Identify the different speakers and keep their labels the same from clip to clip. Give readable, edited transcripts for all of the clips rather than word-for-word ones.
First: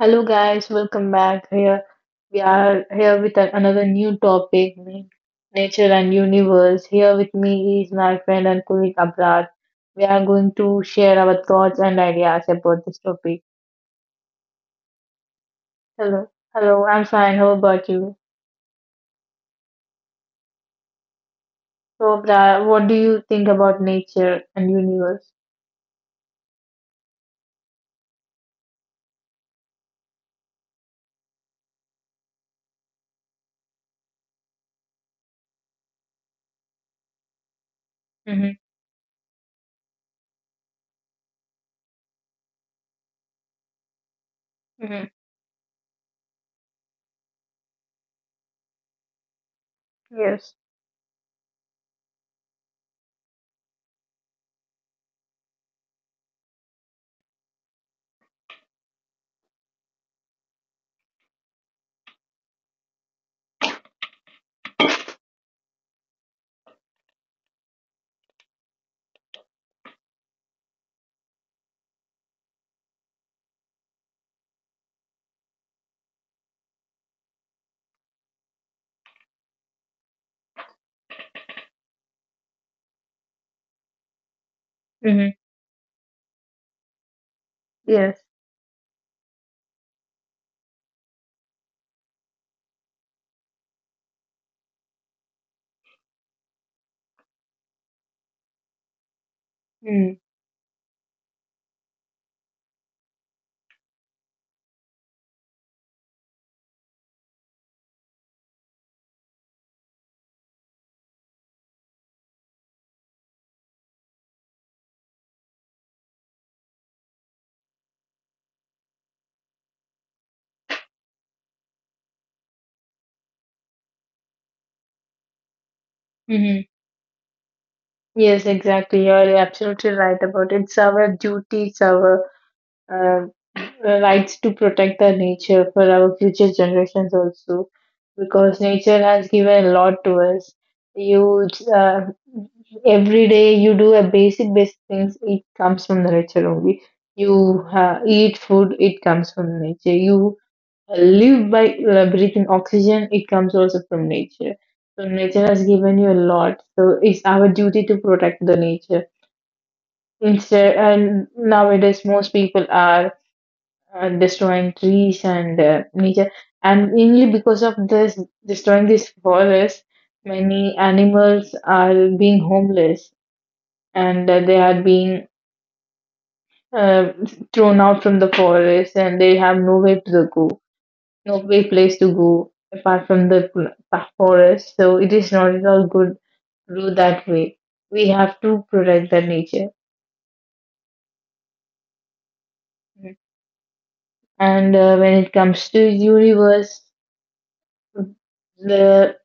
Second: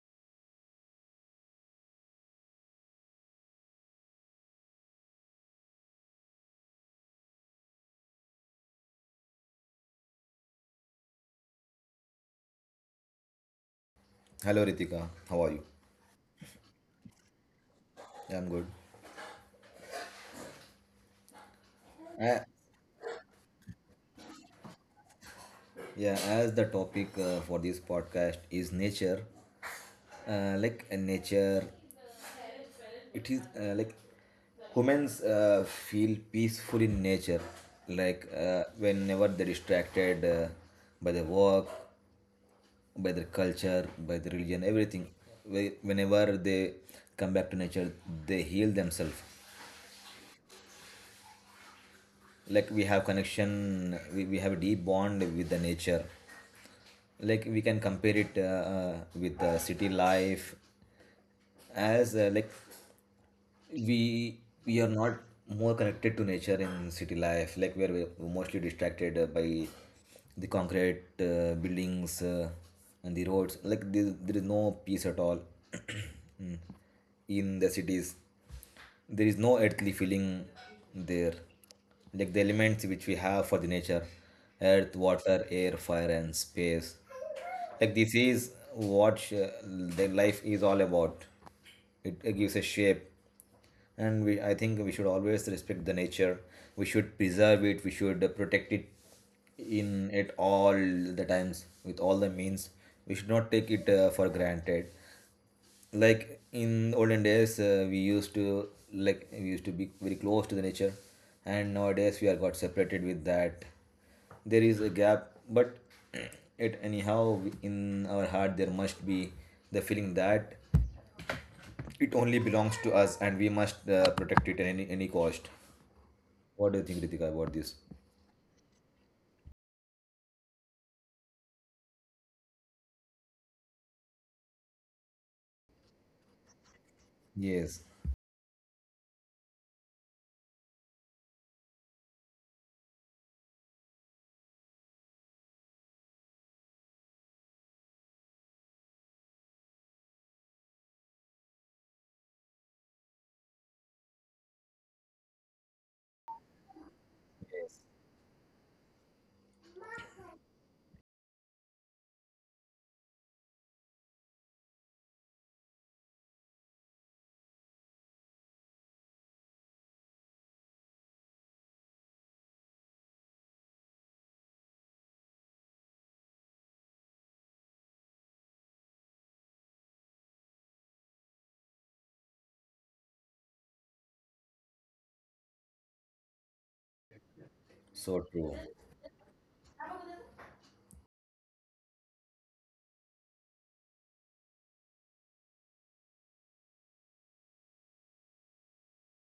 Speaker 1: Hello, guys, welcome back. Here we are here with another new topic nature and universe. Here with me is my friend and colleague Abrar. We are going to share our thoughts and ideas about this topic.
Speaker 2: Hello Ritika, how are you?
Speaker 1: Hello, hello, I'm fine. How about you?
Speaker 2: Yeah, I'm good.
Speaker 1: So,
Speaker 2: A-
Speaker 1: Abrar, what do you think about nature and universe?
Speaker 2: yeah, as the topic for this podcast is nature, nature, it is like humans feel peaceful in nature, like
Speaker 1: Mm-hmm.
Speaker 2: whenever they're distracted by the work, by their culture, by the religion,
Speaker 1: Mm-hmm.
Speaker 2: everything. Whenever they come back to nature, they heal themselves.
Speaker 1: Yes.
Speaker 2: Like we have connection, we have a deep bond with the nature, like we can compare it with city life. As like we we are not more connected to nature in city life. Like we are mostly distracted by the concrete buildings and the roads. Like there is no peace at all. Mm. In the cities, there is no earthly feeling there, like the elements which we have for the nature: earth,
Speaker 1: Mm-hmm.
Speaker 2: water, air, fire and space. Like this
Speaker 1: Yes.
Speaker 2: is what the life is all about. It gives a shape. And we I think we should always respect the nature. We should preserve it, we should protect it in
Speaker 1: Mm-hmm.
Speaker 2: at all the times with all the means. We should not take it for granted. Like in olden days, we used to be very close to the nature, and nowadays we are got separated with that. There is a gap, but it anyhow in our heart there must be the feeling that it only belongs to us and we must protect it at any cost. What do you think, Ritika, about this?
Speaker 1: Yes, exactly. You're absolutely right about it. It's our duty, it's our uh, rights to protect the nature for our future generations also,
Speaker 2: Yes,
Speaker 1: because nature has given a lot to us. You uh, every day you do a basic things, it comes from the nature only. You eat food, it comes from nature. You live by breathing oxygen, it comes also from nature. So nature has given you a lot, so it's our duty to protect the nature instead. And nowadays most people are destroying trees and nature. And mainly because of this, destroying these forests, many animals are being homeless and they are being uh, thrown out from the forest and they have no way to go, no way place to go apart from the forest. So it is not at all good to do that way. We
Speaker 2: so
Speaker 1: have
Speaker 2: true.
Speaker 1: to protect the nature. And when it comes to universe, the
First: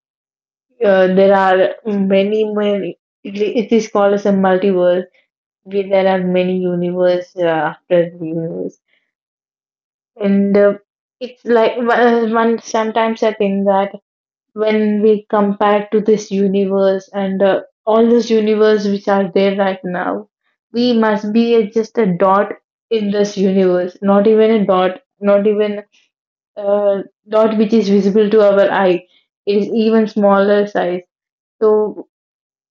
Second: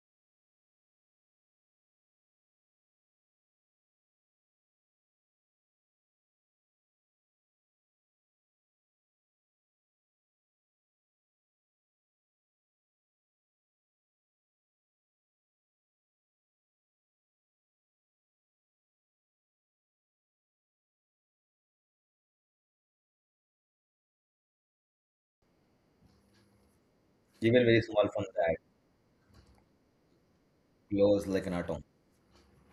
Speaker 1: There are many, many. It is called as a multiverse, where there are many universe after the universe, and it's like one. Sometimes I think that when we compare to this universe and all those universe which are there right now, we must be a, just a dot in this universe. Not even a dot. Not even a dot
Speaker 2: Even
Speaker 1: which
Speaker 2: very
Speaker 1: is
Speaker 2: small from
Speaker 1: visible to
Speaker 2: that,
Speaker 1: our eye. It is even smaller size.
Speaker 2: close like an atom.
Speaker 1: So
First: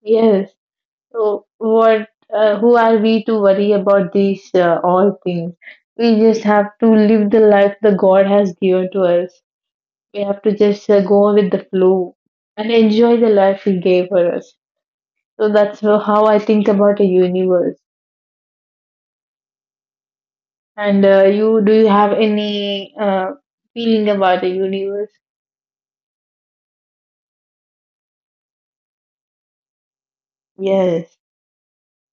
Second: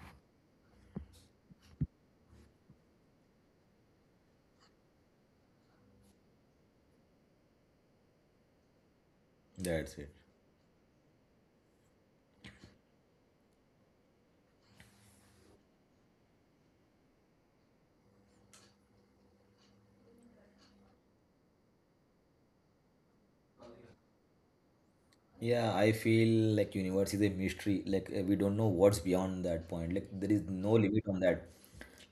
Speaker 1: yes. So what? Who are we to worry about these all things? We just have to live the life the God has given to us.
Speaker 2: That's it.
Speaker 1: We have to just go with the flow and enjoy the life He gave for us. So that's how I think about the universe. And you, do you have any feeling about the universe?
Speaker 2: Yeah, I feel like universe is a mystery. Like we don't know what's beyond that point. Like there is no limit
Speaker 1: Yes.
Speaker 2: on that.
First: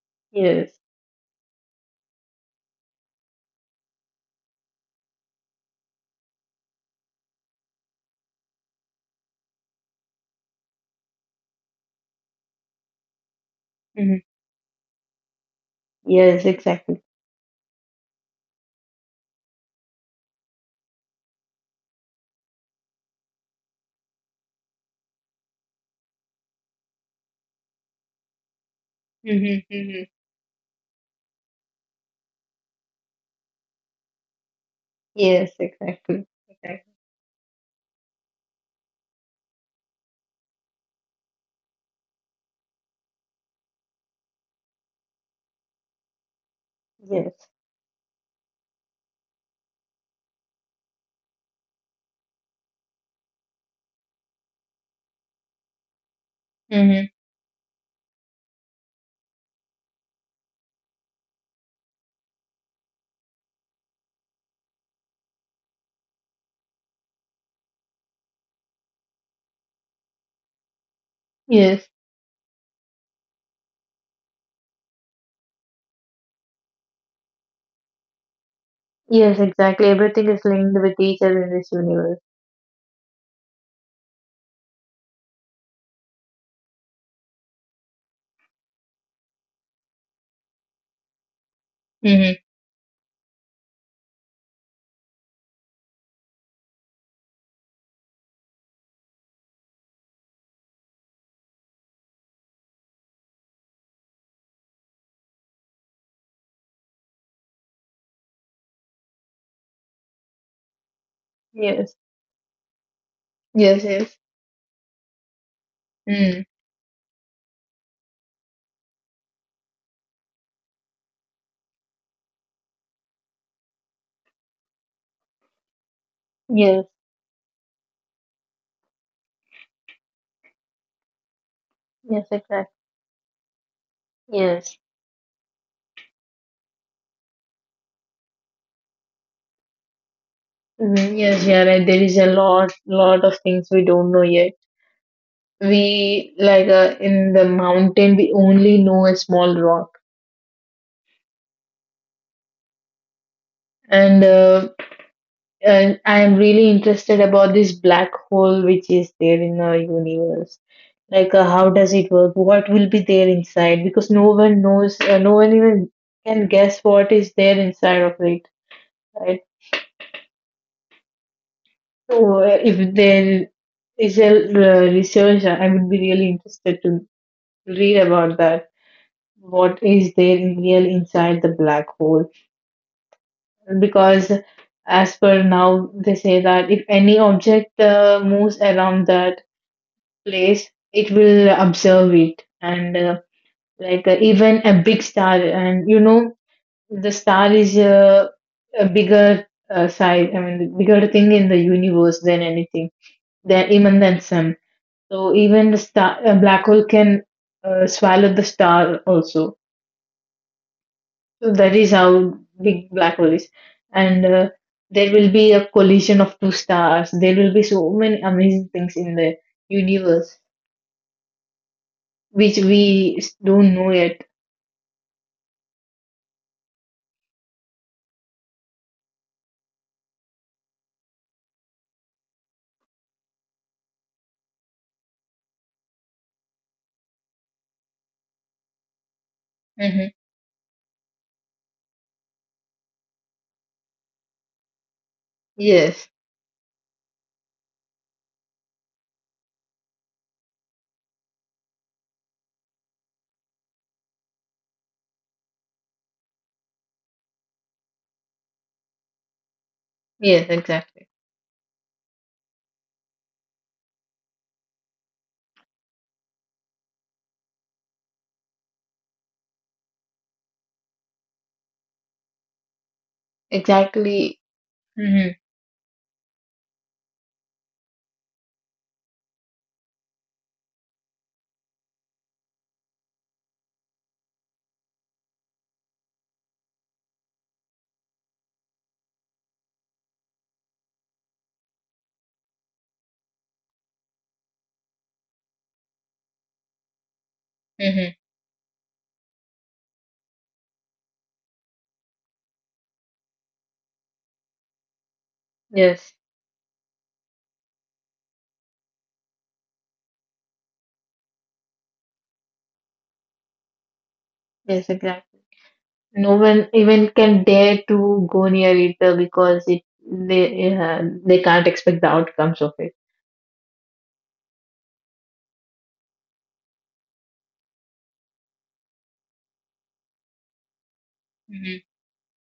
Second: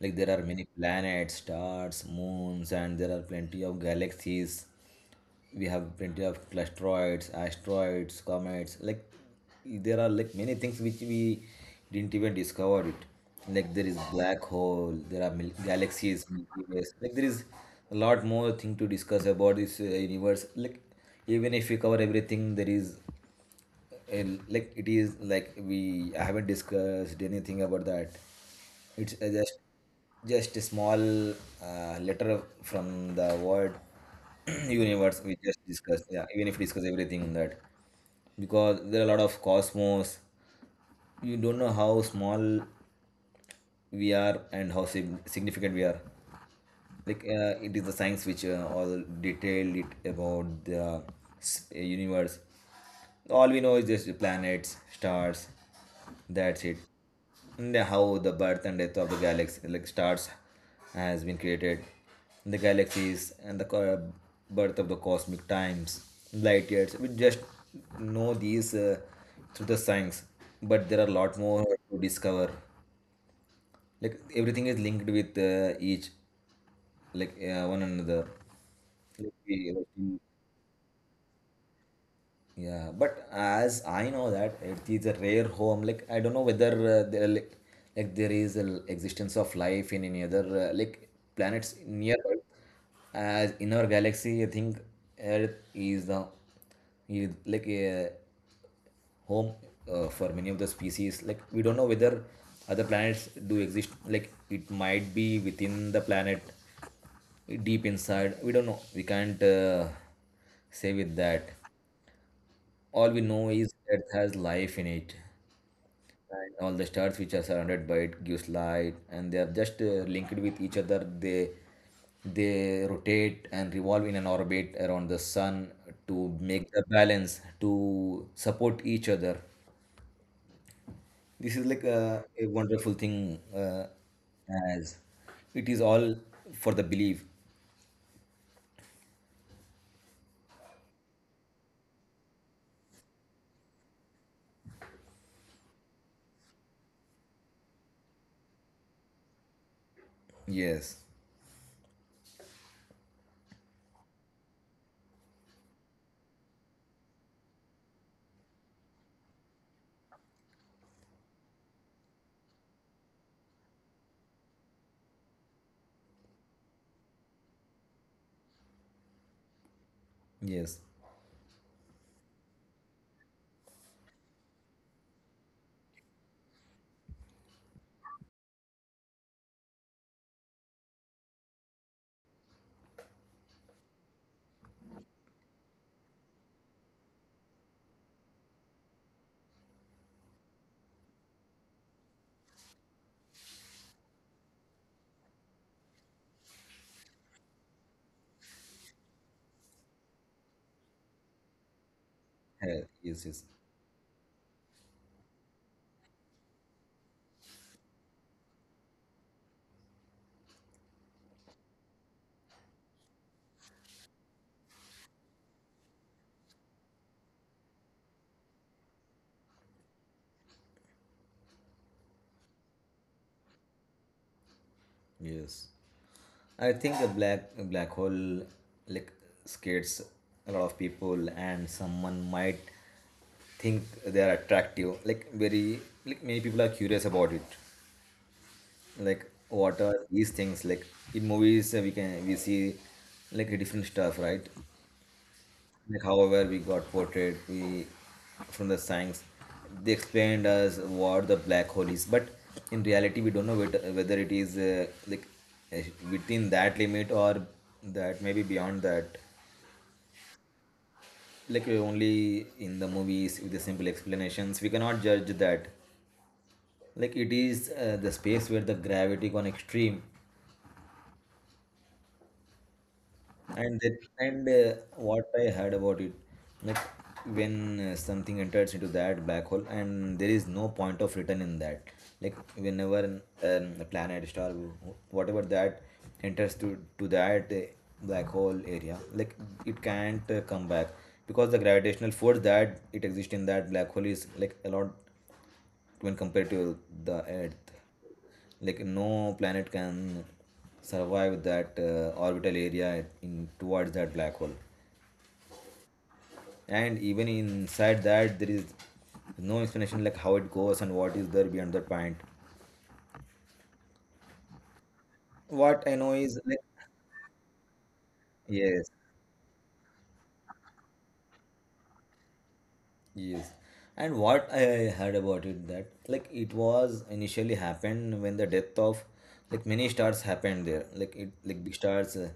Speaker 2: Like there are many
Speaker 1: Yes.
Speaker 2: planets, stars, moons, and there are plenty of galaxies. We have plenty of clusteroids, asteroids, comets. Like there are like many things which we didn't even discover it. Like there is
Speaker 1: Hmm.
Speaker 2: black hole, there are galaxies,
Speaker 1: Yes.
Speaker 2: Milky Ways.
Speaker 1: Exactly.
Speaker 2: Like there is a lot more thing to discuss about this universe. Like even if we cover everything, there is, and like it is like we I haven't discussed anything about that. It's
Speaker 1: Hmm. Hmm.
Speaker 2: just a small letter from the word universe we
Speaker 1: Yes.
Speaker 2: just discussed.
Speaker 1: Exactly.
Speaker 2: Yeah, even if we discuss
Speaker 1: Exactly.
Speaker 2: everything on that, because there are a lot of cosmos. You don't know how small we are and how significant we are. Like
Speaker 1: Yes.
Speaker 2: it is the science which all detailed it about the universe. All we know is just the planets, stars. That's it.
Speaker 1: Hmm.
Speaker 2: And how the birth and death of the galaxy, like stars, has been created. The galaxies and the birth of the cosmic times, light years. We just know these through the science, but there are a lot more
Speaker 1: Yes.
Speaker 2: to discover. Like everything is linked with each, like one another. Like,
Speaker 1: Yes,
Speaker 2: we-
Speaker 1: exactly.
Speaker 2: like,
Speaker 1: Everything is linked with each other in this universe.
Speaker 2: Yeah, but as I know that it is a rare home. Like I don't know whether there like there is an existence of life in any other planets nearby.
Speaker 1: Mm-hmm.
Speaker 2: As in our galaxy, I think Earth is the, is like a home for many of the species. Like we don't know whether other planets do exist. Like it might be within the planet, deep inside. We don't know. We can't say with that.
Speaker 1: Yes.
Speaker 2: All we know is
Speaker 1: Yes, yes.
Speaker 2: Earth has life in it,
Speaker 1: Mm.
Speaker 2: and all the stars which are surrounded by it gives light, and they are just linked with each other. They rotate and revolve in an orbit around the sun to make
Speaker 1: Yes,
Speaker 2: the balance to support each other. This is like
Speaker 1: yes,
Speaker 2: a
Speaker 1: exactly.
Speaker 2: wonderful thing,
Speaker 1: Yes.
Speaker 2: as it is all for the belief.
Speaker 1: Mm, yes, yeah, right. There is a lot of things we don't know yet. We like in the mountain, we only know a small rock,
Speaker 2: Yes,
Speaker 1: and I am really interested about this black hole which is there in our universe. Like how does it work, what will be there inside, because no one knows, no one even can guess what is there inside of it, right?
Speaker 2: yes.
Speaker 1: So if there is a research, I would be really interested to read about that, what is there in real inside the black hole. Because as per now they say that if any object moves around that place, it will observe it and even a big star. And you know the star is a bigger size, I mean, the bigger thing in the universe than anything,
Speaker 2: Eh, yes, yes,
Speaker 1: than even than sun. So even the star, a black hole can swallow the star also. So that is how big black hole is, and there will be a collision of two stars. There will be so many amazing things in the universe which we don't know yet.
Speaker 2: yes. I think a black hole like scares a lot of people, and someone might think they are attractive. Like very, like many people are curious about it. Like what are
Speaker 1: Hmm.
Speaker 2: these things? Like in movies, we see like different stuff, right?
Speaker 1: Yes,
Speaker 2: Like, however, we got portrayed we from the science. They explained us what the black hole is, but in reality, we don't know whether it is uh, within that limit or that maybe beyond that.
Speaker 1: yes, exactly,
Speaker 2: Like only in the movies with the simple explanations, we cannot judge that. Like it is the space where the gravity gone extreme, and that
Speaker 1: exactly.
Speaker 2: and
Speaker 1: Hmm.
Speaker 2: what I heard about it, like when something enters into that black hole, and there is no point of return in that. Like whenever a planet star, whatever that enters to that black hole area, like it can't come back, because the gravitational force that it exists in that black hole is like a lot when compared to the Earth.
Speaker 1: Hmm.
Speaker 2: Like no planet can survive that orbital area in towards that black hole.
Speaker 1: Yes,
Speaker 2: And even inside that, there is no explanation like how it goes and what is there beyond that point.
Speaker 1: yes, exactly.
Speaker 2: What I know
Speaker 1: No
Speaker 2: is like
Speaker 1: one even can dare to go near it
Speaker 2: yes,
Speaker 1: because it, they can't expect the outcomes of it.
Speaker 2: yes. And what I heard about it, that like it was initially happened when the death of like many stars happened there. Like it like
Speaker 1: Mm-hmm.
Speaker 2: big stars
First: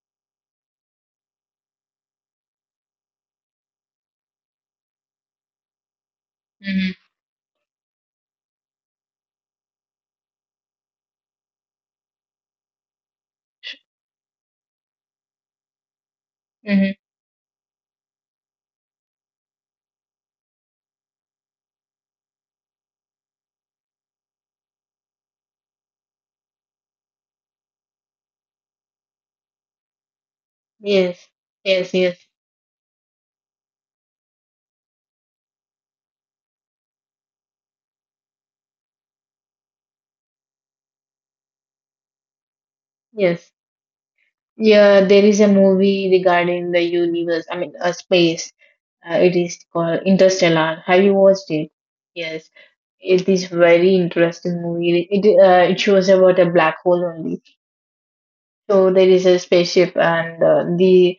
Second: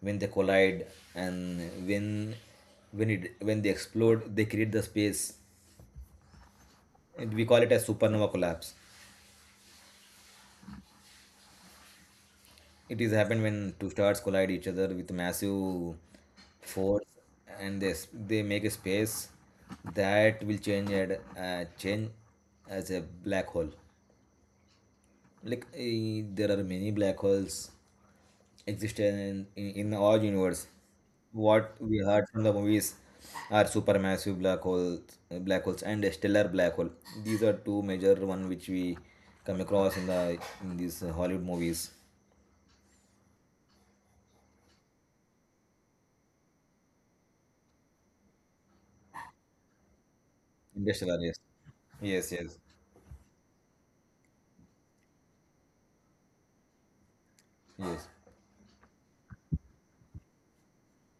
Speaker 2: when they collide, and when they explode, they create the space.
Speaker 1: Mm-hmm.
Speaker 2: And we call it as supernova collapse. It is happened when two stars collide each other with massive
Speaker 1: Mm-hmm.
Speaker 2: force, and they make a space that will change at change as a black hole. Like there are many black holes existing in our universe.
Speaker 1: Yes,
Speaker 2: What
Speaker 1: yes,
Speaker 2: we
Speaker 1: yes,
Speaker 2: heard from the movies are supermassive black holes, and a stellar black hole. These are two major one which we come across in the in these Hollywood movies.
Speaker 1: yes. Yeah, there is a movie regarding the universe. I mean, space. It is called Interstellar. Have you
Speaker 2: Interstellar,
Speaker 1: watched it?
Speaker 2: yes
Speaker 1: Yes,
Speaker 2: yes
Speaker 1: it is very interesting movie. It it shows about a black hole only.
Speaker 2: yes
Speaker 1: So there is a spaceship, and the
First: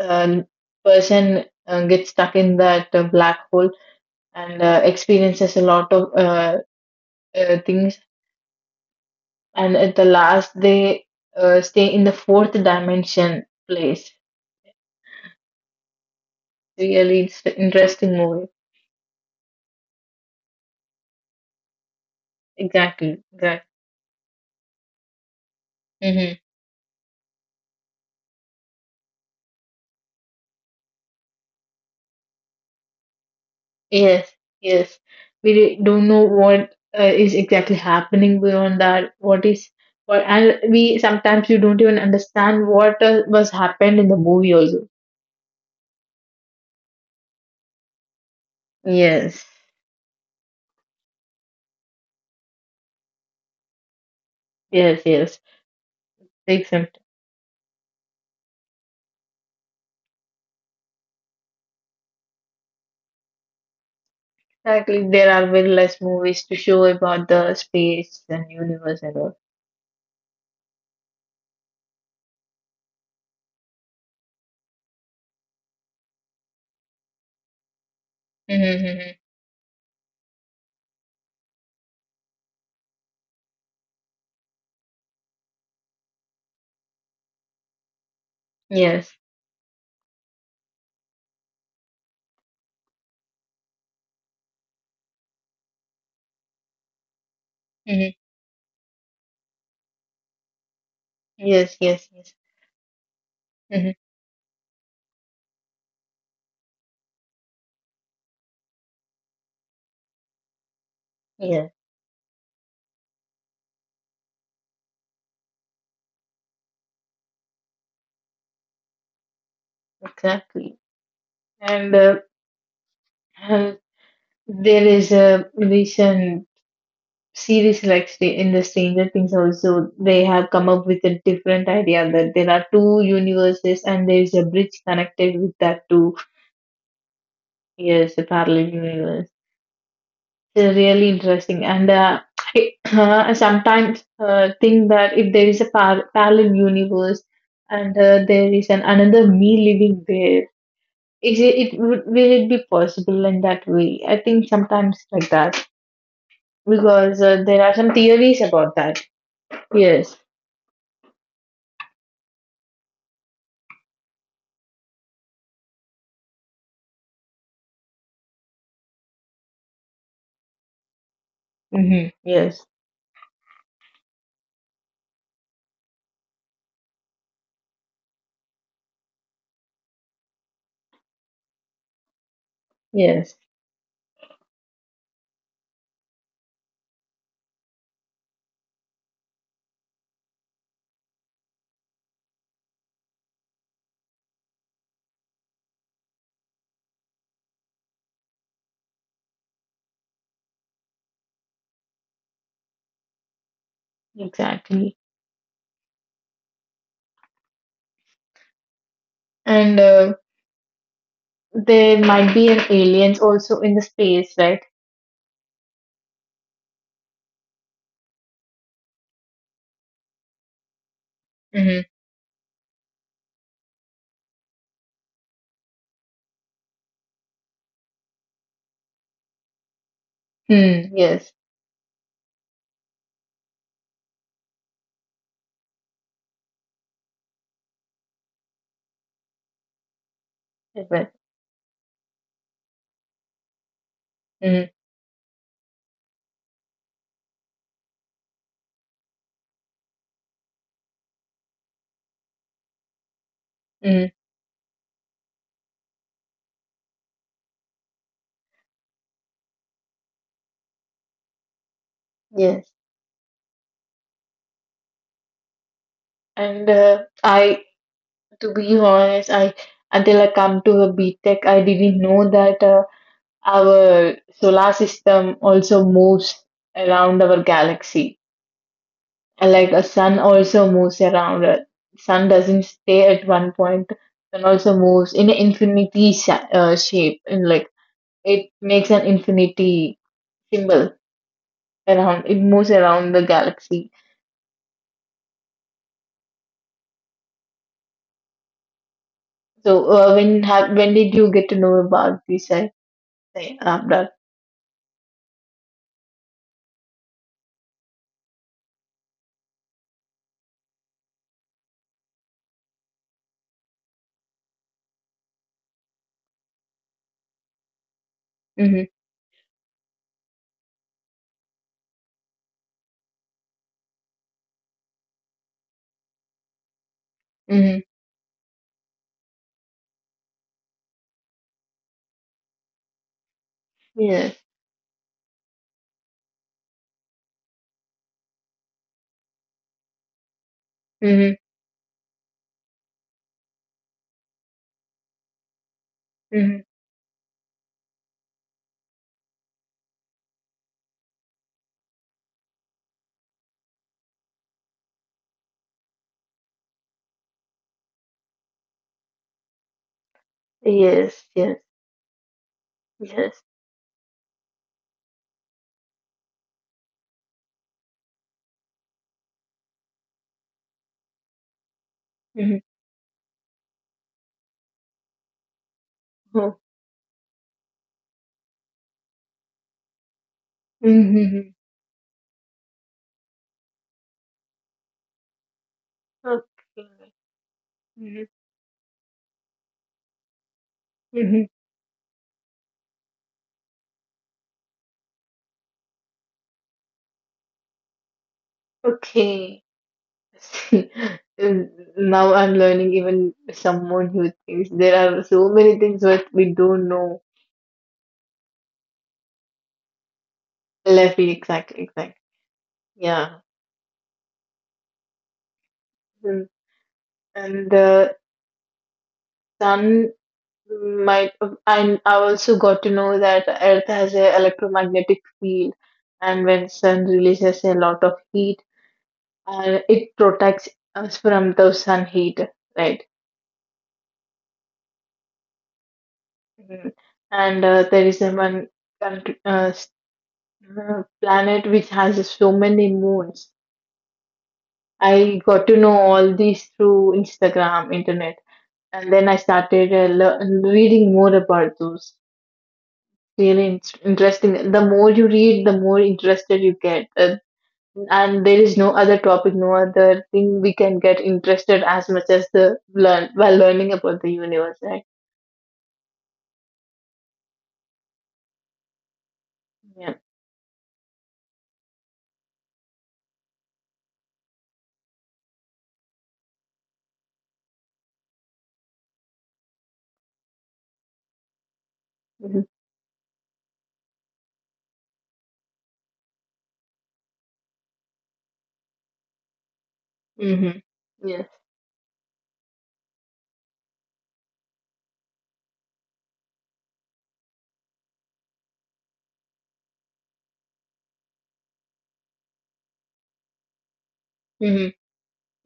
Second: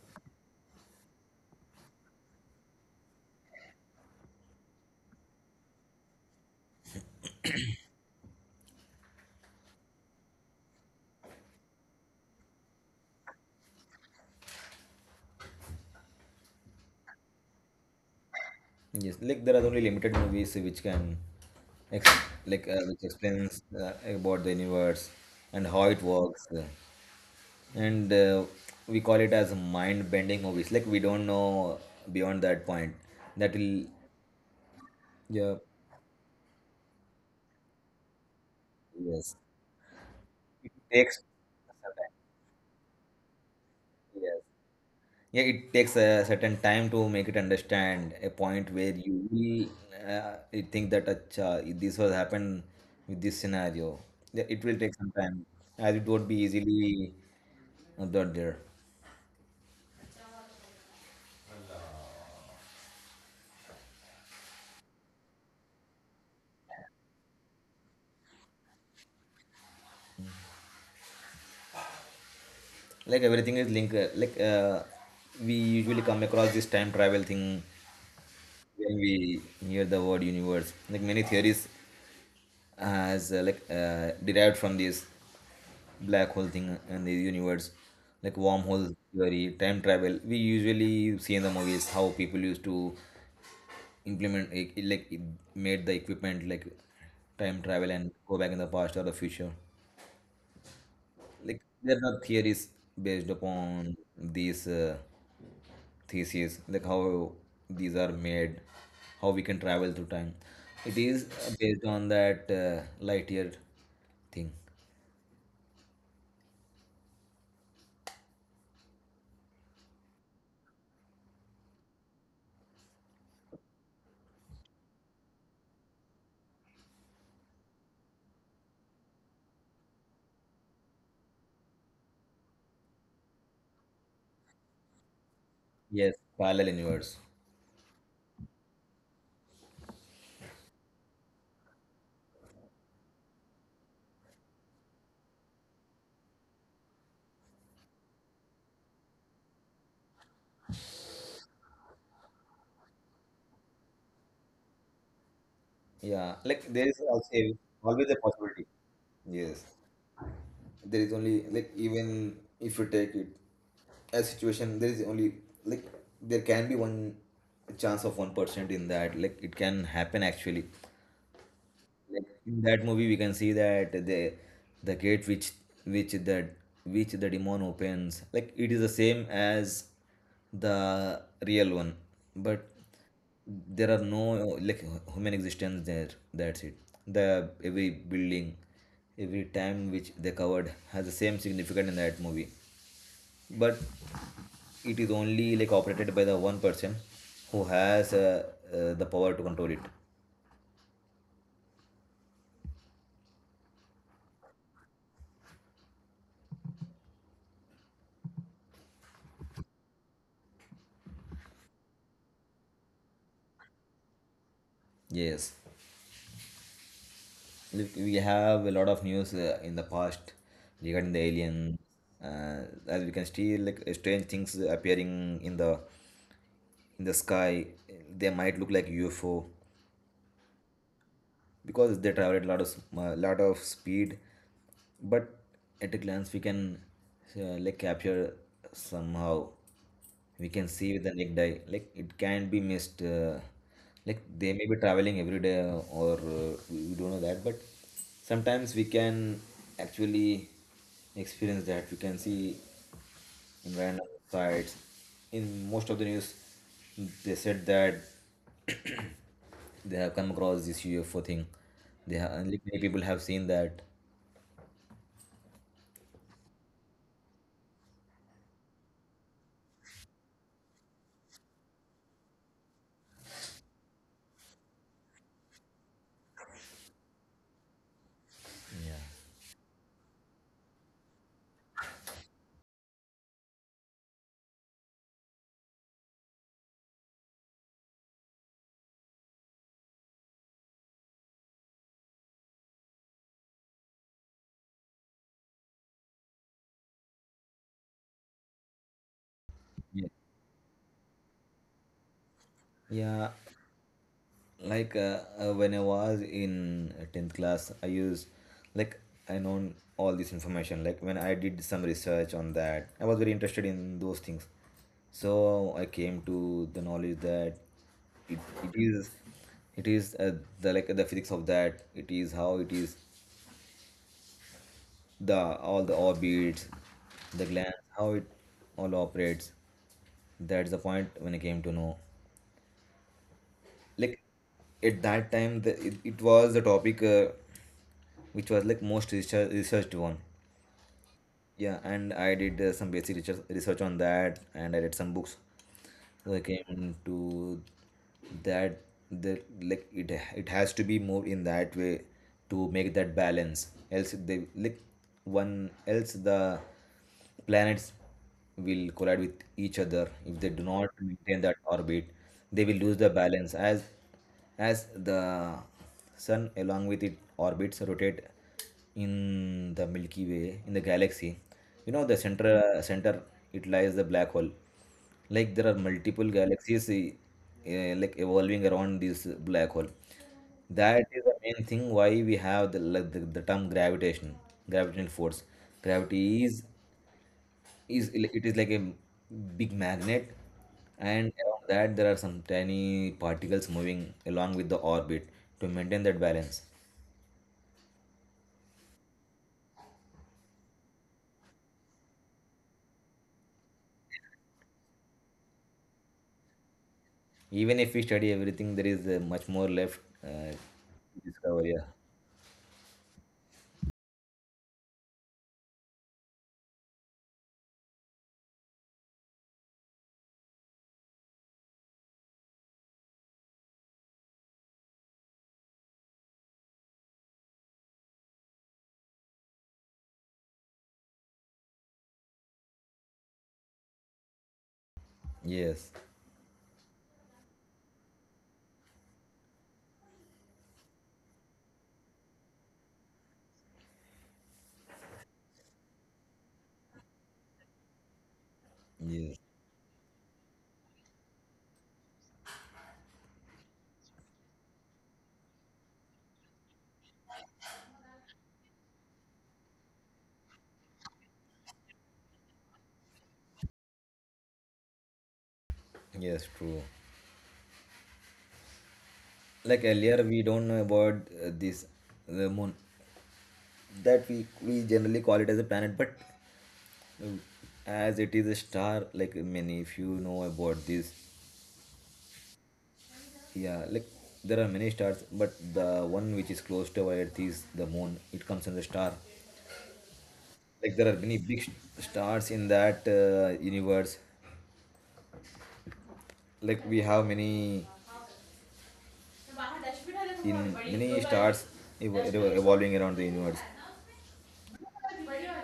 Speaker 1: uh, person gets stuck in that black hole and experiences a lot of things, and at the last they stay in the fourth dimension place. Really it's an interesting movie.
Speaker 2: Yes, like there are only limited movies which can ex- which
Speaker 1: Exactly,
Speaker 2: explains
Speaker 1: right.
Speaker 2: about the universe and how it
Speaker 1: Mm-hmm.
Speaker 2: works. And we call it as mind bending movies. Like we don't know beyond that point that will,
Speaker 1: Yes, yes. We
Speaker 2: yeah.
Speaker 1: don't know what is exactly happening beyond that,
Speaker 2: Yes,
Speaker 1: what is what. And
Speaker 2: it
Speaker 1: we
Speaker 2: takes
Speaker 1: sometimes you
Speaker 2: a
Speaker 1: don't even understand what was happened in the
Speaker 2: yes,
Speaker 1: movie also.
Speaker 2: yeah, it takes a certain time to make it understand, a point where you
Speaker 1: Yes,
Speaker 2: will you think that acha, this was happened with this scenario. Yeah, it will take
Speaker 1: yes,
Speaker 2: some
Speaker 1: yes.
Speaker 2: time, as it won't be
Speaker 1: Take some.
Speaker 2: easily not there.
Speaker 1: Exactly, there are very less movies to show about the space and universe and all.
Speaker 2: Like everything is linked, we usually come across this time travel thing when
Speaker 1: Mm-hmm.
Speaker 2: we hear the word universe. Like many theories has derived from this black hole thing and the universe, like wormhole
Speaker 1: Yes.
Speaker 2: theory, time travel. We usually see in the movies how people used to implement it, made the equipment like time travel
Speaker 1: Hmm.
Speaker 2: and go back in the past or the future. Like
Speaker 1: Yes,
Speaker 2: there
Speaker 1: yes,
Speaker 2: are
Speaker 1: yes.
Speaker 2: theories based
Speaker 1: Hmm.
Speaker 2: upon these theses, like how these are made, how we can travel through time. It is
Speaker 1: Yes,
Speaker 2: based on that light year thing.
Speaker 1: exactly. And uh, there is a recent series like in the Stranger Things also. They have come up with a different idea that there are two universes and there is a bridge connected with that
Speaker 2: Yes,
Speaker 1: two.
Speaker 2: parallel universe.
Speaker 1: Yes, a parallel universe. They're really interesting. And I I sometimes think that if there is a parallel universe and there is an another me living there, is it, it would, will it be possible in that way? I think sometimes like that
Speaker 2: Yeah, like there is
Speaker 1: because
Speaker 2: also
Speaker 1: there are some
Speaker 2: always a
Speaker 1: theories
Speaker 2: possibility.
Speaker 1: about that.
Speaker 2: Yes,
Speaker 1: Yes.
Speaker 2: there is only like, even if you take it as situation, there is only like there can be one chance of 1% in that. Like it can happen actually.
Speaker 1: Mm-hmm.
Speaker 2: Like, in
Speaker 1: Yes.
Speaker 2: that movie, we can see that the gate which the which the demon opens, like it is the same as the real one, but
Speaker 1: Yes.
Speaker 2: there are no like human existence there. That's it. The every building, every time which they covered has the same significance in that movie, but it is only like operated by the one person who has the power to control it.
Speaker 1: Exactly. And there might be an aliens also in the space, right?
Speaker 2: Yes. Look, we have a lot of news in the past regarding the alien.
Speaker 1: Mm-hmm.
Speaker 2: Uh, as we can see, like strange things appearing in the sky. They might look like UFO
Speaker 1: Mm, yes.
Speaker 2: because they travel at a lot of speed, but at a glance we can like capture somehow. We can see with
Speaker 1: Yes.
Speaker 2: the naked eye, like it can not be missed, like they may
Speaker 1: Mm-hmm.
Speaker 2: be traveling every day, or we don't know that. But sometimes we can actually experience that, we can see in random
Speaker 1: Mm,
Speaker 2: sites. In most of the news, they said that they have come across this UFO thing. They have, and
Speaker 1: yes.
Speaker 2: many people have seen that.
Speaker 1: And to be honest, I until I come to a BTech, I didn't know that our solar system also moves around our galaxy. And, like a sun also moves around. Sun doesn't stay at one point. Sun also moves in an infinity shape, and like it makes an infinity symbol around. It moves around the galaxy. So,
Speaker 2: Yeah,
Speaker 1: when did you get to know about this? I
Speaker 2: yeah.
Speaker 1: am done.
Speaker 2: Like when I was in 10th class, I used, like, I known all this information. Like when I did some research on that, I was very interested in those things. So I came to the knowledge that it, it
Speaker 1: Mhm.
Speaker 2: is it is the, like the physics of that. It is how it is the all the orbits, the glands,
Speaker 1: Mhm.
Speaker 2: how it all operates. That's the point when I came to know. Like
Speaker 1: Yes.
Speaker 2: at that time, it was the topic, which was like most researched one.
Speaker 1: Mhm.
Speaker 2: Yeah, and I did some basic research on that, and I read some books,
Speaker 1: Mhm.
Speaker 2: came to that, the, like it has to be moved in that way to make that balance, else they, like one, else the planets will collide with each other if they do not
Speaker 1: Yes.
Speaker 2: maintain that
Speaker 1: Yes.
Speaker 2: orbit. They will lose the
Speaker 1: Yes.
Speaker 2: balance as the sun along with its orbits rotate in the Milky Way, in the galaxy. The center
Speaker 1: Mhm.
Speaker 2: center it lies the black hole. Like there are multiple
Speaker 1: Mhm.
Speaker 2: galaxies, like evolving around this black hole. That is the
Speaker 1: Mhm.
Speaker 2: main thing why we have the term gravitation, gravitational force. Gravity is
Speaker 1: Okay.
Speaker 2: is
Speaker 1: Mhm.
Speaker 2: it is like a big magnet, and
Speaker 1: Mhm.
Speaker 2: around that there are some tiny particles moving along with the orbit to maintain that balance.
Speaker 1: Okay. See, now I'm learning, even someone who thinks there are so many things that we don't know.
Speaker 2: Even if we study everything, there is much more left to
Speaker 1: Left,
Speaker 2: discover. Yeah.
Speaker 1: exactly, exactly. Yeah. Mm. And the sun might, and I also got to know that Earth has a electromagnetic field, and when sun releases a lot of heat, it protects us from the sun heat, right?
Speaker 2: Yes.
Speaker 1: Mhm. And there is a one country, planet which has so many moons. I got to know all these through Instagram, internet, and then I
Speaker 2: Yes.
Speaker 1: started reading more about those. Really interesting. The more you read, the more interested you get. And there is no other topic, no other thing we can get interested as much as the learn while learning about the universe, right?
Speaker 2: Yes. True. Like
Speaker 1: Yeah.
Speaker 2: earlier we don't know about this the moon, that we generally call it as a planet, but uh, as it is a star. Like many, if you know about this,
Speaker 1: Mm-hmm.
Speaker 2: yeah, like there are many stars, but the one which is close to our Earth is the moon. It comes as a star.
Speaker 1: Mm-hmm.
Speaker 2: Like there are many
Speaker 1: Yes.
Speaker 2: big stars in that universe. Like we have many, in many stars, evolving around the universe.
Speaker 1: Mm-hmm.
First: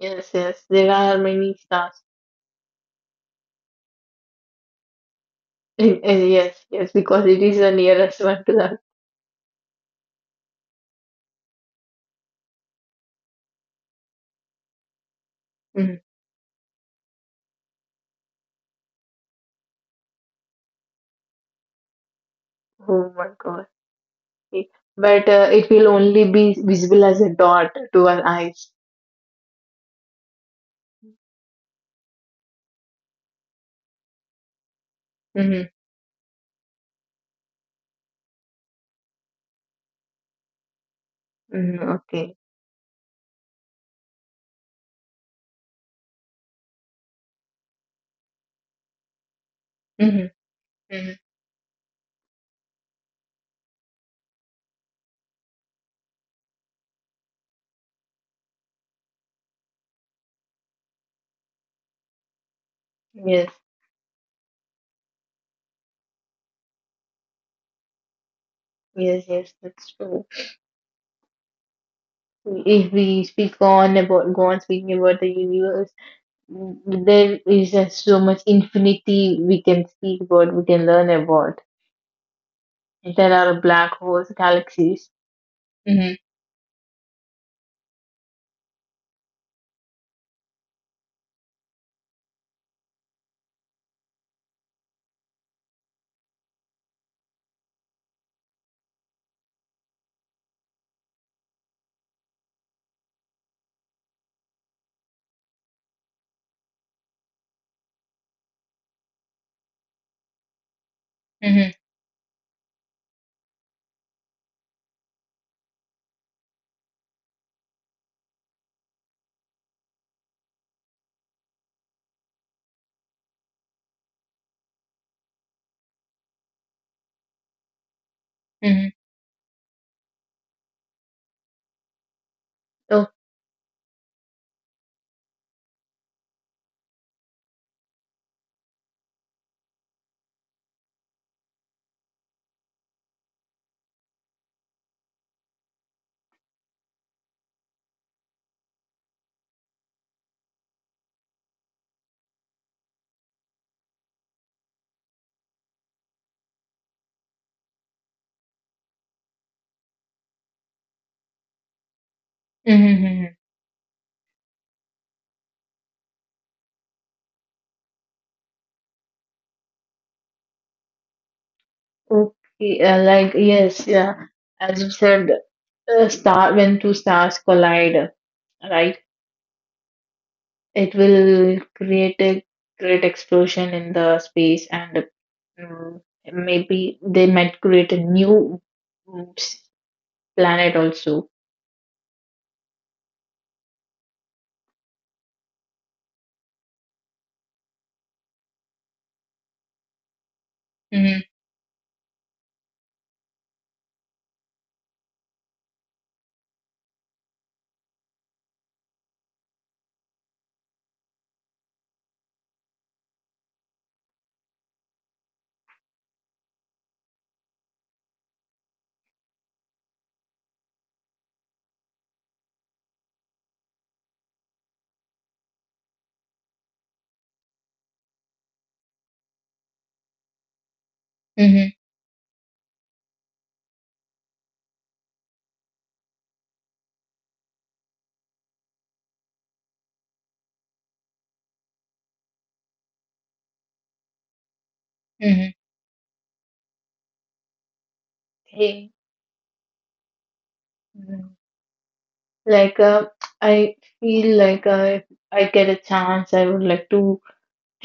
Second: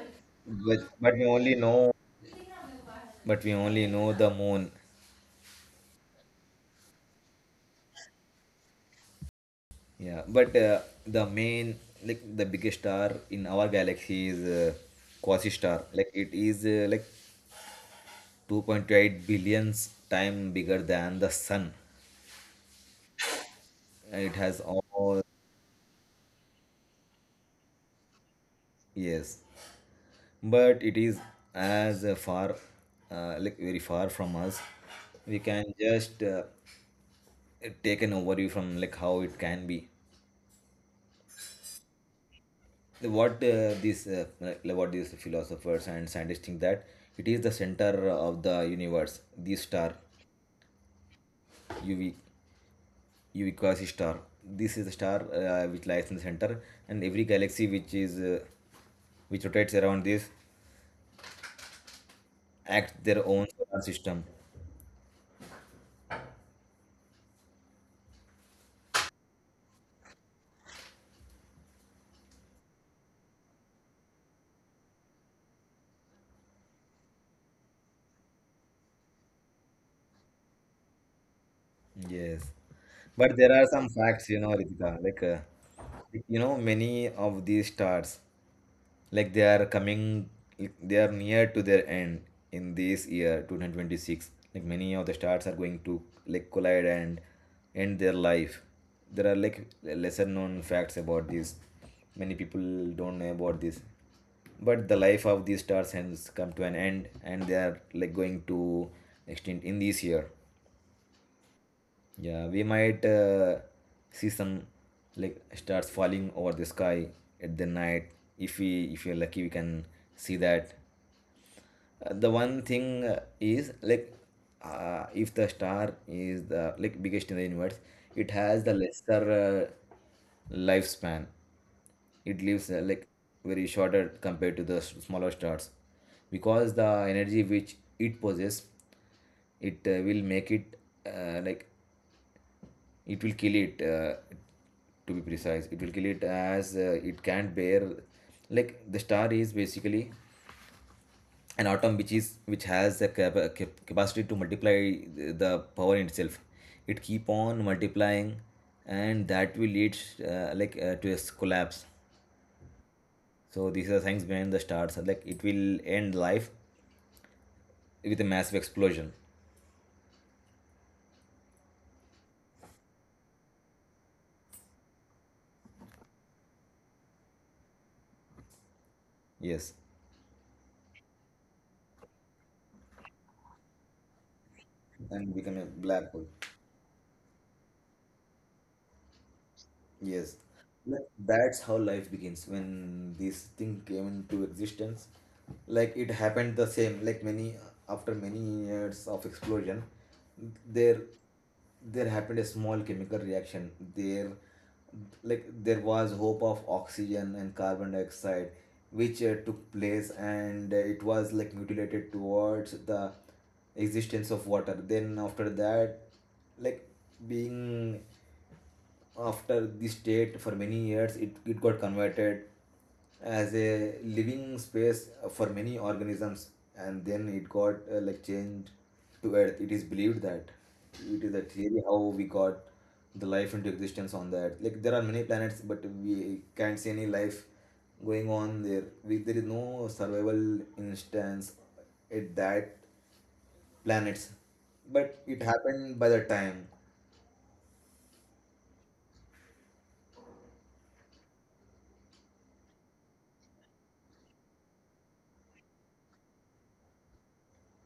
Speaker 1: Yes. Yes.
Speaker 2: but,
Speaker 1: There
Speaker 2: but
Speaker 1: are
Speaker 2: we
Speaker 1: many
Speaker 2: only know
Speaker 1: stars.
Speaker 2: but we only know the moon.
Speaker 1: Eh, eh, yes, yes, because it is the nearest one to the.
Speaker 2: Yeah, but the main, like the biggest star in our galaxy is quasi star.
Speaker 1: Mm.
Speaker 2: Like it is like 2.8 billions time bigger than the sun.
Speaker 1: Oh my God.
Speaker 2: It has
Speaker 1: Eh,
Speaker 2: all.
Speaker 1: but it will only be visible as a dot to our eyes.
Speaker 2: Yes, but it is as far, like very far from us. We can
Speaker 1: Mm-hmm.
Speaker 2: just take an overview from like how it can be,
Speaker 1: Mm-hmm. Okay.
Speaker 2: what these, like what these philosophers and scientists think, that it is the center of the universe, this star.
Speaker 1: Mm-hmm.
Speaker 2: Uv uv Quasi star, this is the star, which lies in the center, and every galaxy which is which rotates around this acts their
Speaker 1: Mm-hmm.
Speaker 2: own
Speaker 1: Yes,
Speaker 2: solar system.
Speaker 1: yes, yes, that's true. If we speak on about go on speaking about the universe, mm, there is so much infinity we can speak about, we can learn about.
Speaker 2: Yes,
Speaker 1: There
Speaker 2: but there
Speaker 1: are
Speaker 2: are some
Speaker 1: black
Speaker 2: facts,
Speaker 1: holes,
Speaker 2: you know, Ritika,
Speaker 1: galaxies.
Speaker 2: like,
Speaker 1: Mm-hmm.
Speaker 2: many of these stars, like they are coming, like they are near to their end in this year 2026. Like many of the stars are going to, like, collide and end their life. There are like lesser known facts about this. Many people don't know about this, but the life of these stars has come to an end, and they are like going to extinct in this year.
Speaker 1: Mm-hmm.
Speaker 2: Yeah, we might see some, like, stars falling over the sky at the night. If we are lucky, we can see that. The one thing is like, if the star is the like biggest in the universe, it has the
Speaker 1: Mm-hmm.
Speaker 2: lesser lifespan. It lives like
Speaker 1: Oh.
Speaker 2: very shorter compared to the smaller stars, because the energy which it possesses, it will make it, like, it will kill it, to be precise, it will kill it, as it can't bear. Like the star is basically an atom, which has the capacity to multiply the power in itself. It keep on multiplying, and that will lead, like, to a collapse.
Speaker 1: Mm-hmm.
Speaker 2: So these are things behind the stars, like it will end life with a massive explosion.
Speaker 1: Okay, like yes, yeah. As you said, star when two stars collide, right?
Speaker 2: Yes,
Speaker 1: It will create a great explosion in the space, and
Speaker 2: and become a
Speaker 1: mm,
Speaker 2: black hole.
Speaker 1: maybe they might create a new mm,
Speaker 2: Yes,
Speaker 1: planet
Speaker 2: like
Speaker 1: also.
Speaker 2: that's how life begins when this thing came into existence. Like it happened the same. Like many after many years of explosion, there
Speaker 1: Mm-hmm,
Speaker 2: there happened a small chemical reaction. There, like, there was hope of oxygen and carbon dioxide, which took place, and it was like mutilated towards the existence of water. Then after that, like being, after this state for many years, it got converted as a living space for many organisms, and then it got like changed to Earth. It is believed that it is a
Speaker 1: mm-hmm,
Speaker 2: theory how we got the life into existence on that. Like there are many planets, but we can't see any life going on there. There is no survival instance at that planets, but it
Speaker 1: mm-hmm.
Speaker 2: happened by the time.
Speaker 1: Hey, mm. Like I feel like if I get a chance, I would like to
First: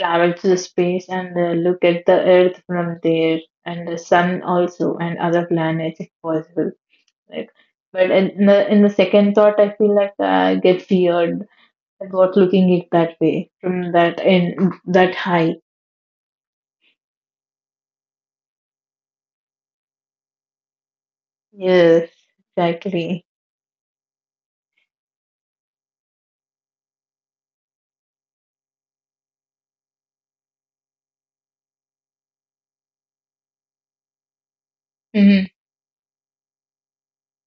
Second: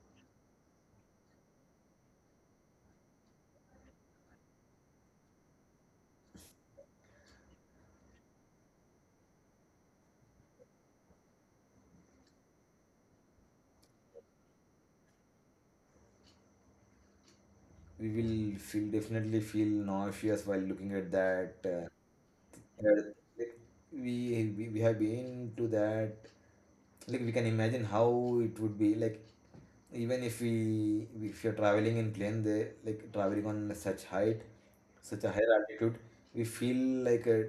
Speaker 1: travel to the space and look at the Earth from there and the Sun also and other planets if possible. Like, but in the second thought, I feel like I get feared about looking it that way from that in that high.
Speaker 2: We will feel definitely feel nauseous while looking at that.
Speaker 1: Yes,
Speaker 2: Uh,
Speaker 1: exactly.
Speaker 2: like, we have been to that. Like we can imagine how it would be like, even if you're traveling in plane, they like traveling on such height, such a
Speaker 1: Hmm.
Speaker 2: higher altitude, we feel like a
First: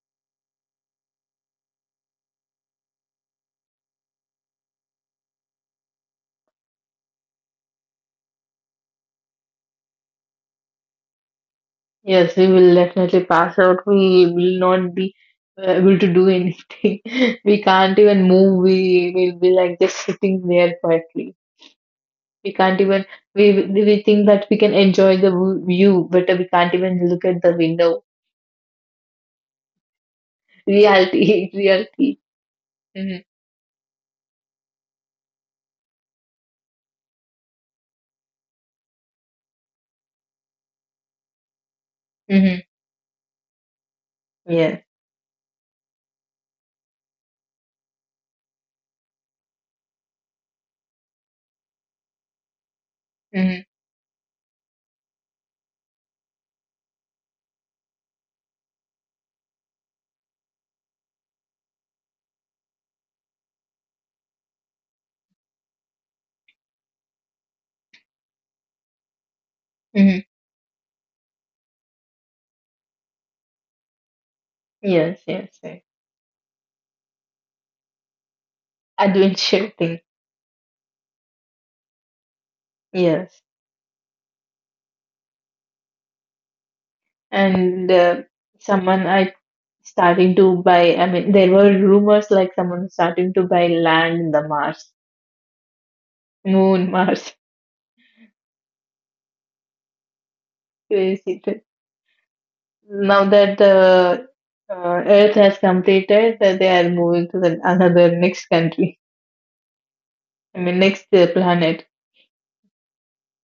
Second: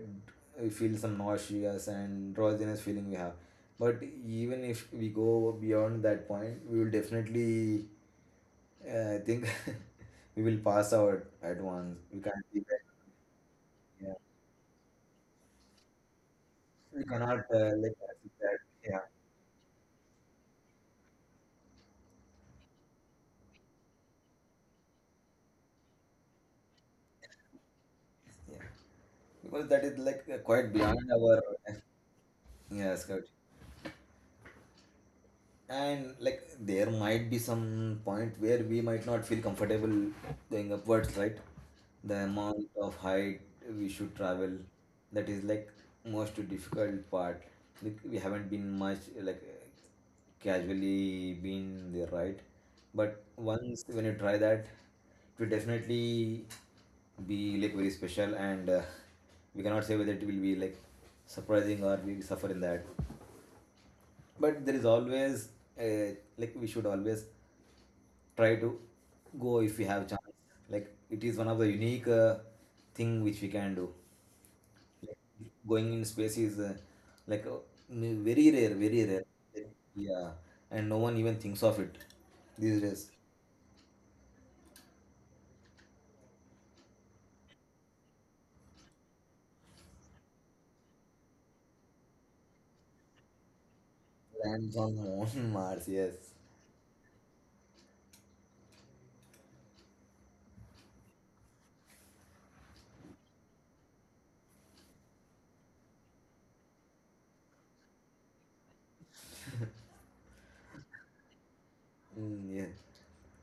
Speaker 2: we feel some nauseous and drowsiness feeling we have. But even if we go beyond that point, we will definitely, yeah, I think we will pass out at once. We
Speaker 1: Yes,
Speaker 2: can't
Speaker 1: we
Speaker 2: be
Speaker 1: will
Speaker 2: like,
Speaker 1: definitely pass out.
Speaker 2: yeah,
Speaker 1: We will not be able to do anything.
Speaker 2: we cannot
Speaker 1: We
Speaker 2: like
Speaker 1: can't even
Speaker 2: accept that.
Speaker 1: move.
Speaker 2: Yeah,
Speaker 1: We will be like just sitting there quietly. We can't even we we think that we can enjoy the view, but we can't even look at the window.
Speaker 2: yeah, because that is like quite beyond our
Speaker 1: Reality, reality.
Speaker 2: yeah,
Speaker 1: Mm-hmm.
Speaker 2: scout. And like there might be some point where we might not feel comfortable going upwards, right, the
Speaker 1: Mm-hmm.
Speaker 2: amount of height we should travel,
Speaker 1: Yes.
Speaker 2: that is like most difficult part. Like, we haven't been much like casually been there, right, but
Speaker 1: Mm-hmm.
Speaker 2: once when you try that, it will definitely be like very special, and we cannot say whether it will be like surprising or we suffer in that, but there is always like we should always try to go if we have
Speaker 1: Mm-hmm.
Speaker 2: chance. Like it is one of the unique thing which we can do. Like
Speaker 1: Yes. Yes. Yes.
Speaker 2: going in space is like very rare, very rare.
Speaker 1: Adventure thing.
Speaker 2: Yeah, and no one even thinks of it these days.
Speaker 1: Yes. And someone I starting to buy. I mean, there were rumors like someone starting to buy land in the
Speaker 2: Lands
Speaker 1: Mars,
Speaker 2: on moon, Mars, yes.
Speaker 1: Moon, Mars. Crazy thing. Now that the Earth has completed, that they are moving to the, another next country. I mean, next planet.
Speaker 2: Mm, yeah.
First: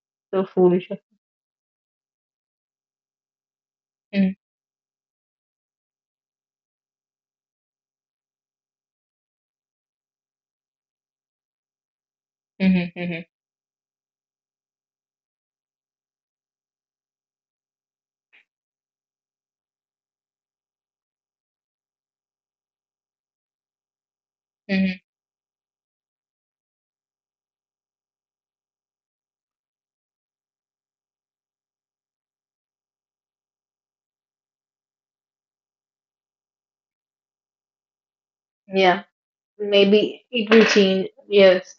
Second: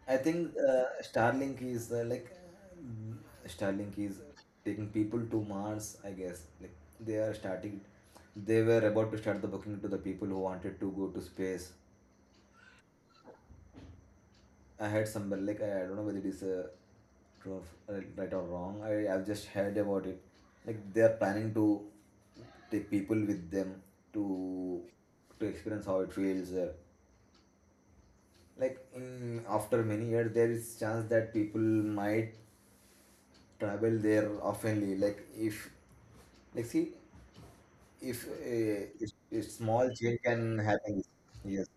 Speaker 2: I
Speaker 1: So
Speaker 2: think
Speaker 1: foolish.
Speaker 2: Mm, Starlink is
Speaker 1: Mm,
Speaker 2: taking people to Mars, I guess. Like they were about to start the booking to the people who wanted to go to space.
Speaker 1: mhm, mhm,
Speaker 2: I heard somewhere, like, I don't know whether it is true or right or wrong. I've just heard about it. Like they are planning to take people with them to
Speaker 1: mhm.
Speaker 2: to experience how it feels. Like after many years, there is chance that people might travel there oftenly. Like if, like, see if a,
Speaker 1: Yeah,
Speaker 2: if, if small change
Speaker 1: maybe
Speaker 2: can
Speaker 1: it will
Speaker 2: happen.
Speaker 1: change.
Speaker 2: Yes,
Speaker 1: Yes,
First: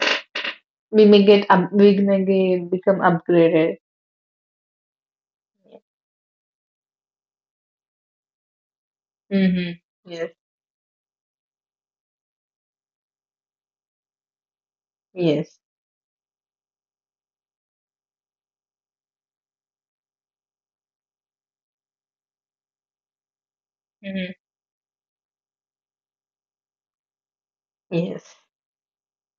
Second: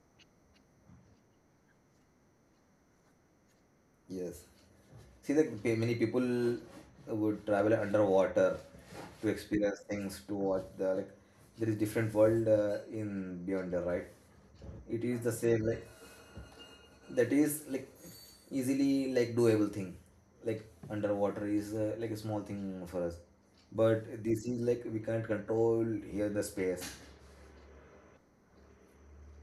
Speaker 1: we may get up, we may get, become upgraded.
Speaker 2: yes, see that many people would travel underwater to experience
Speaker 1: Mhm.
Speaker 2: things, to
Speaker 1: Yes,
Speaker 2: watch the, like, there is different world in, beyond the, right. It is the
Speaker 1: yes,
Speaker 2: same. Like that is like easily, like, doable thing. Like underwater is like a small thing for us, but
Speaker 1: mhm.
Speaker 2: this is like we can't control here, the space.
Speaker 1: Yes,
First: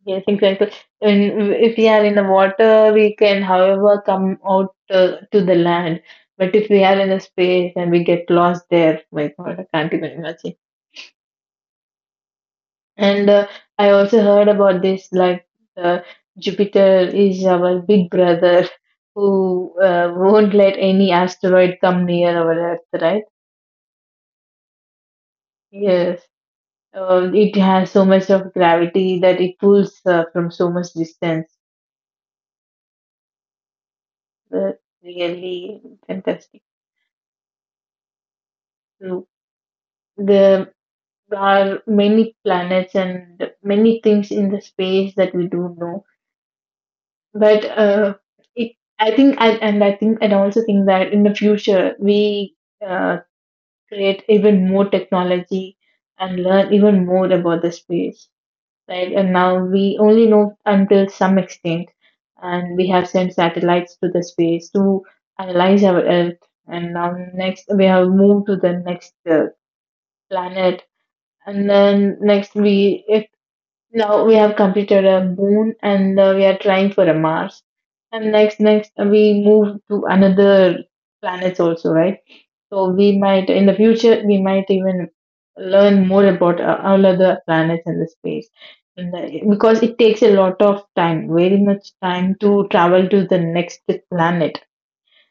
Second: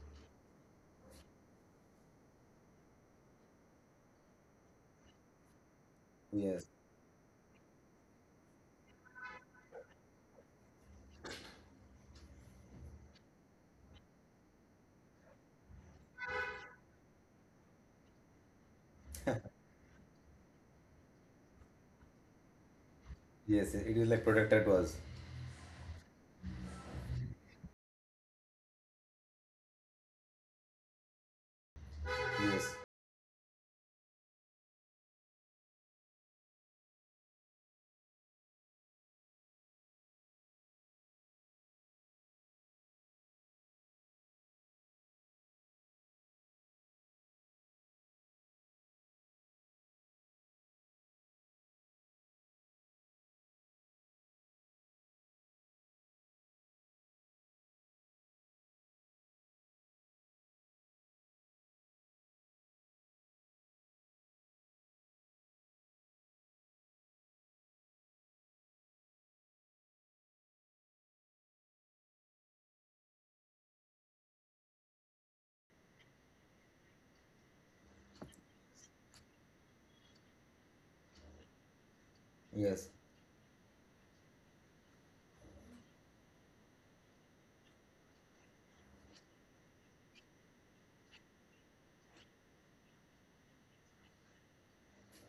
Speaker 1: yes. Exactly. And if we are in the water, we can, however, come out to the land. But
Speaker 2: Yes,
Speaker 1: if we are in a space and we get lost there, my God, I can't even imagine. And I also heard about this like uh, Jupiter is our big brother who won't let any asteroid come near our Earth, right?
Speaker 2: yes, it is like protected to us.
Speaker 1: Yes. It has so much of gravity that it pulls from so much distance.
Speaker 2: Yes.
Speaker 1: Uh, Really fantastic. So there are many planets and many things in the space that we don't know, but it, I think, and I think, and I also think that in the future we uh, create even more technology and learn even more about the space, right? And now we only know until some extent, and we have sent satellites to the space to analyze our Earth, and now next we have moved to the next planet, and then next we now we have completed a moon and we are trying for a Mars. And next, we move to another planets also, right? So
Speaker 2: Yes.
Speaker 1: we might in the future we might even learn more about all other planets in the space. And, because it takes a lot of time, very much time to travel to the next planet,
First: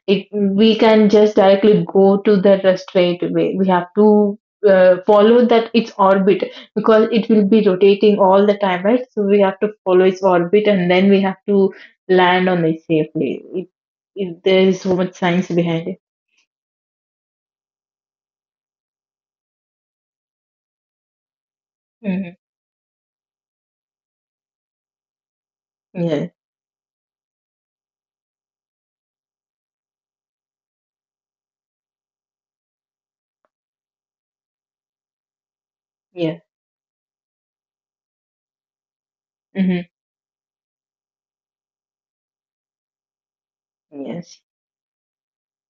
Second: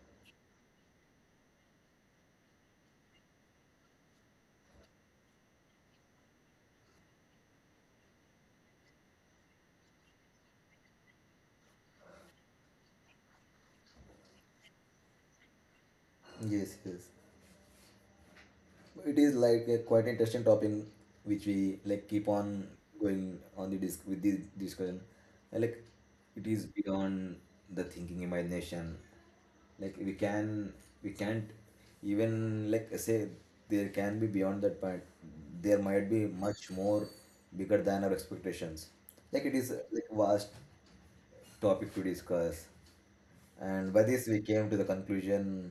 Speaker 1: it we can just directly go to the rest straight away. We have to follow that its orbit because it will be rotating all the time, right? So we have to follow its orbit and then we have to land on it safely. There is so much science behind it.
Speaker 2: Yes. Yes, it is like a quite interesting topic which we like keep
Speaker 1: Mm-hmm.
Speaker 2: on going on the disc with this discussion. And, like,
Speaker 1: Yeah,
Speaker 2: it is beyond the thinking imagination. Like we can't even like say there can be beyond that point. There might be
Speaker 1: yeah,
Speaker 2: much more bigger than our expectations. Like it is
Speaker 1: mm-hmm.
Speaker 2: like vast topic to discuss. And by this, we
Speaker 1: Yes,
Speaker 2: came to the conclusion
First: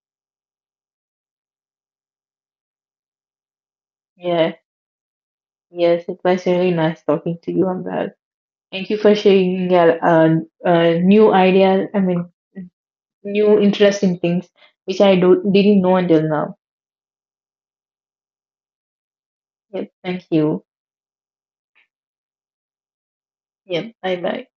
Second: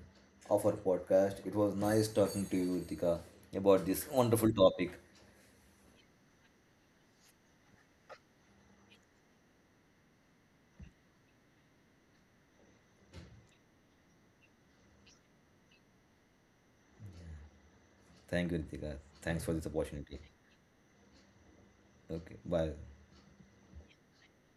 Speaker 2: of our podcast. It was nice talking to you, Ritika, about this wonderful
Speaker 1: yeah,
Speaker 2: topic.
Speaker 1: yes. It was really nice talking to you on. Thank you for sharing your new ideas. I mean, new interesting things which didn't know until now.
Speaker 2: Thank you, Ritika. Thanks for this
Speaker 1: Yep.
Speaker 2: opportunity.
Speaker 1: Thank you.
Speaker 2: Okay, bye.
Speaker 1: Yep. Bye bye.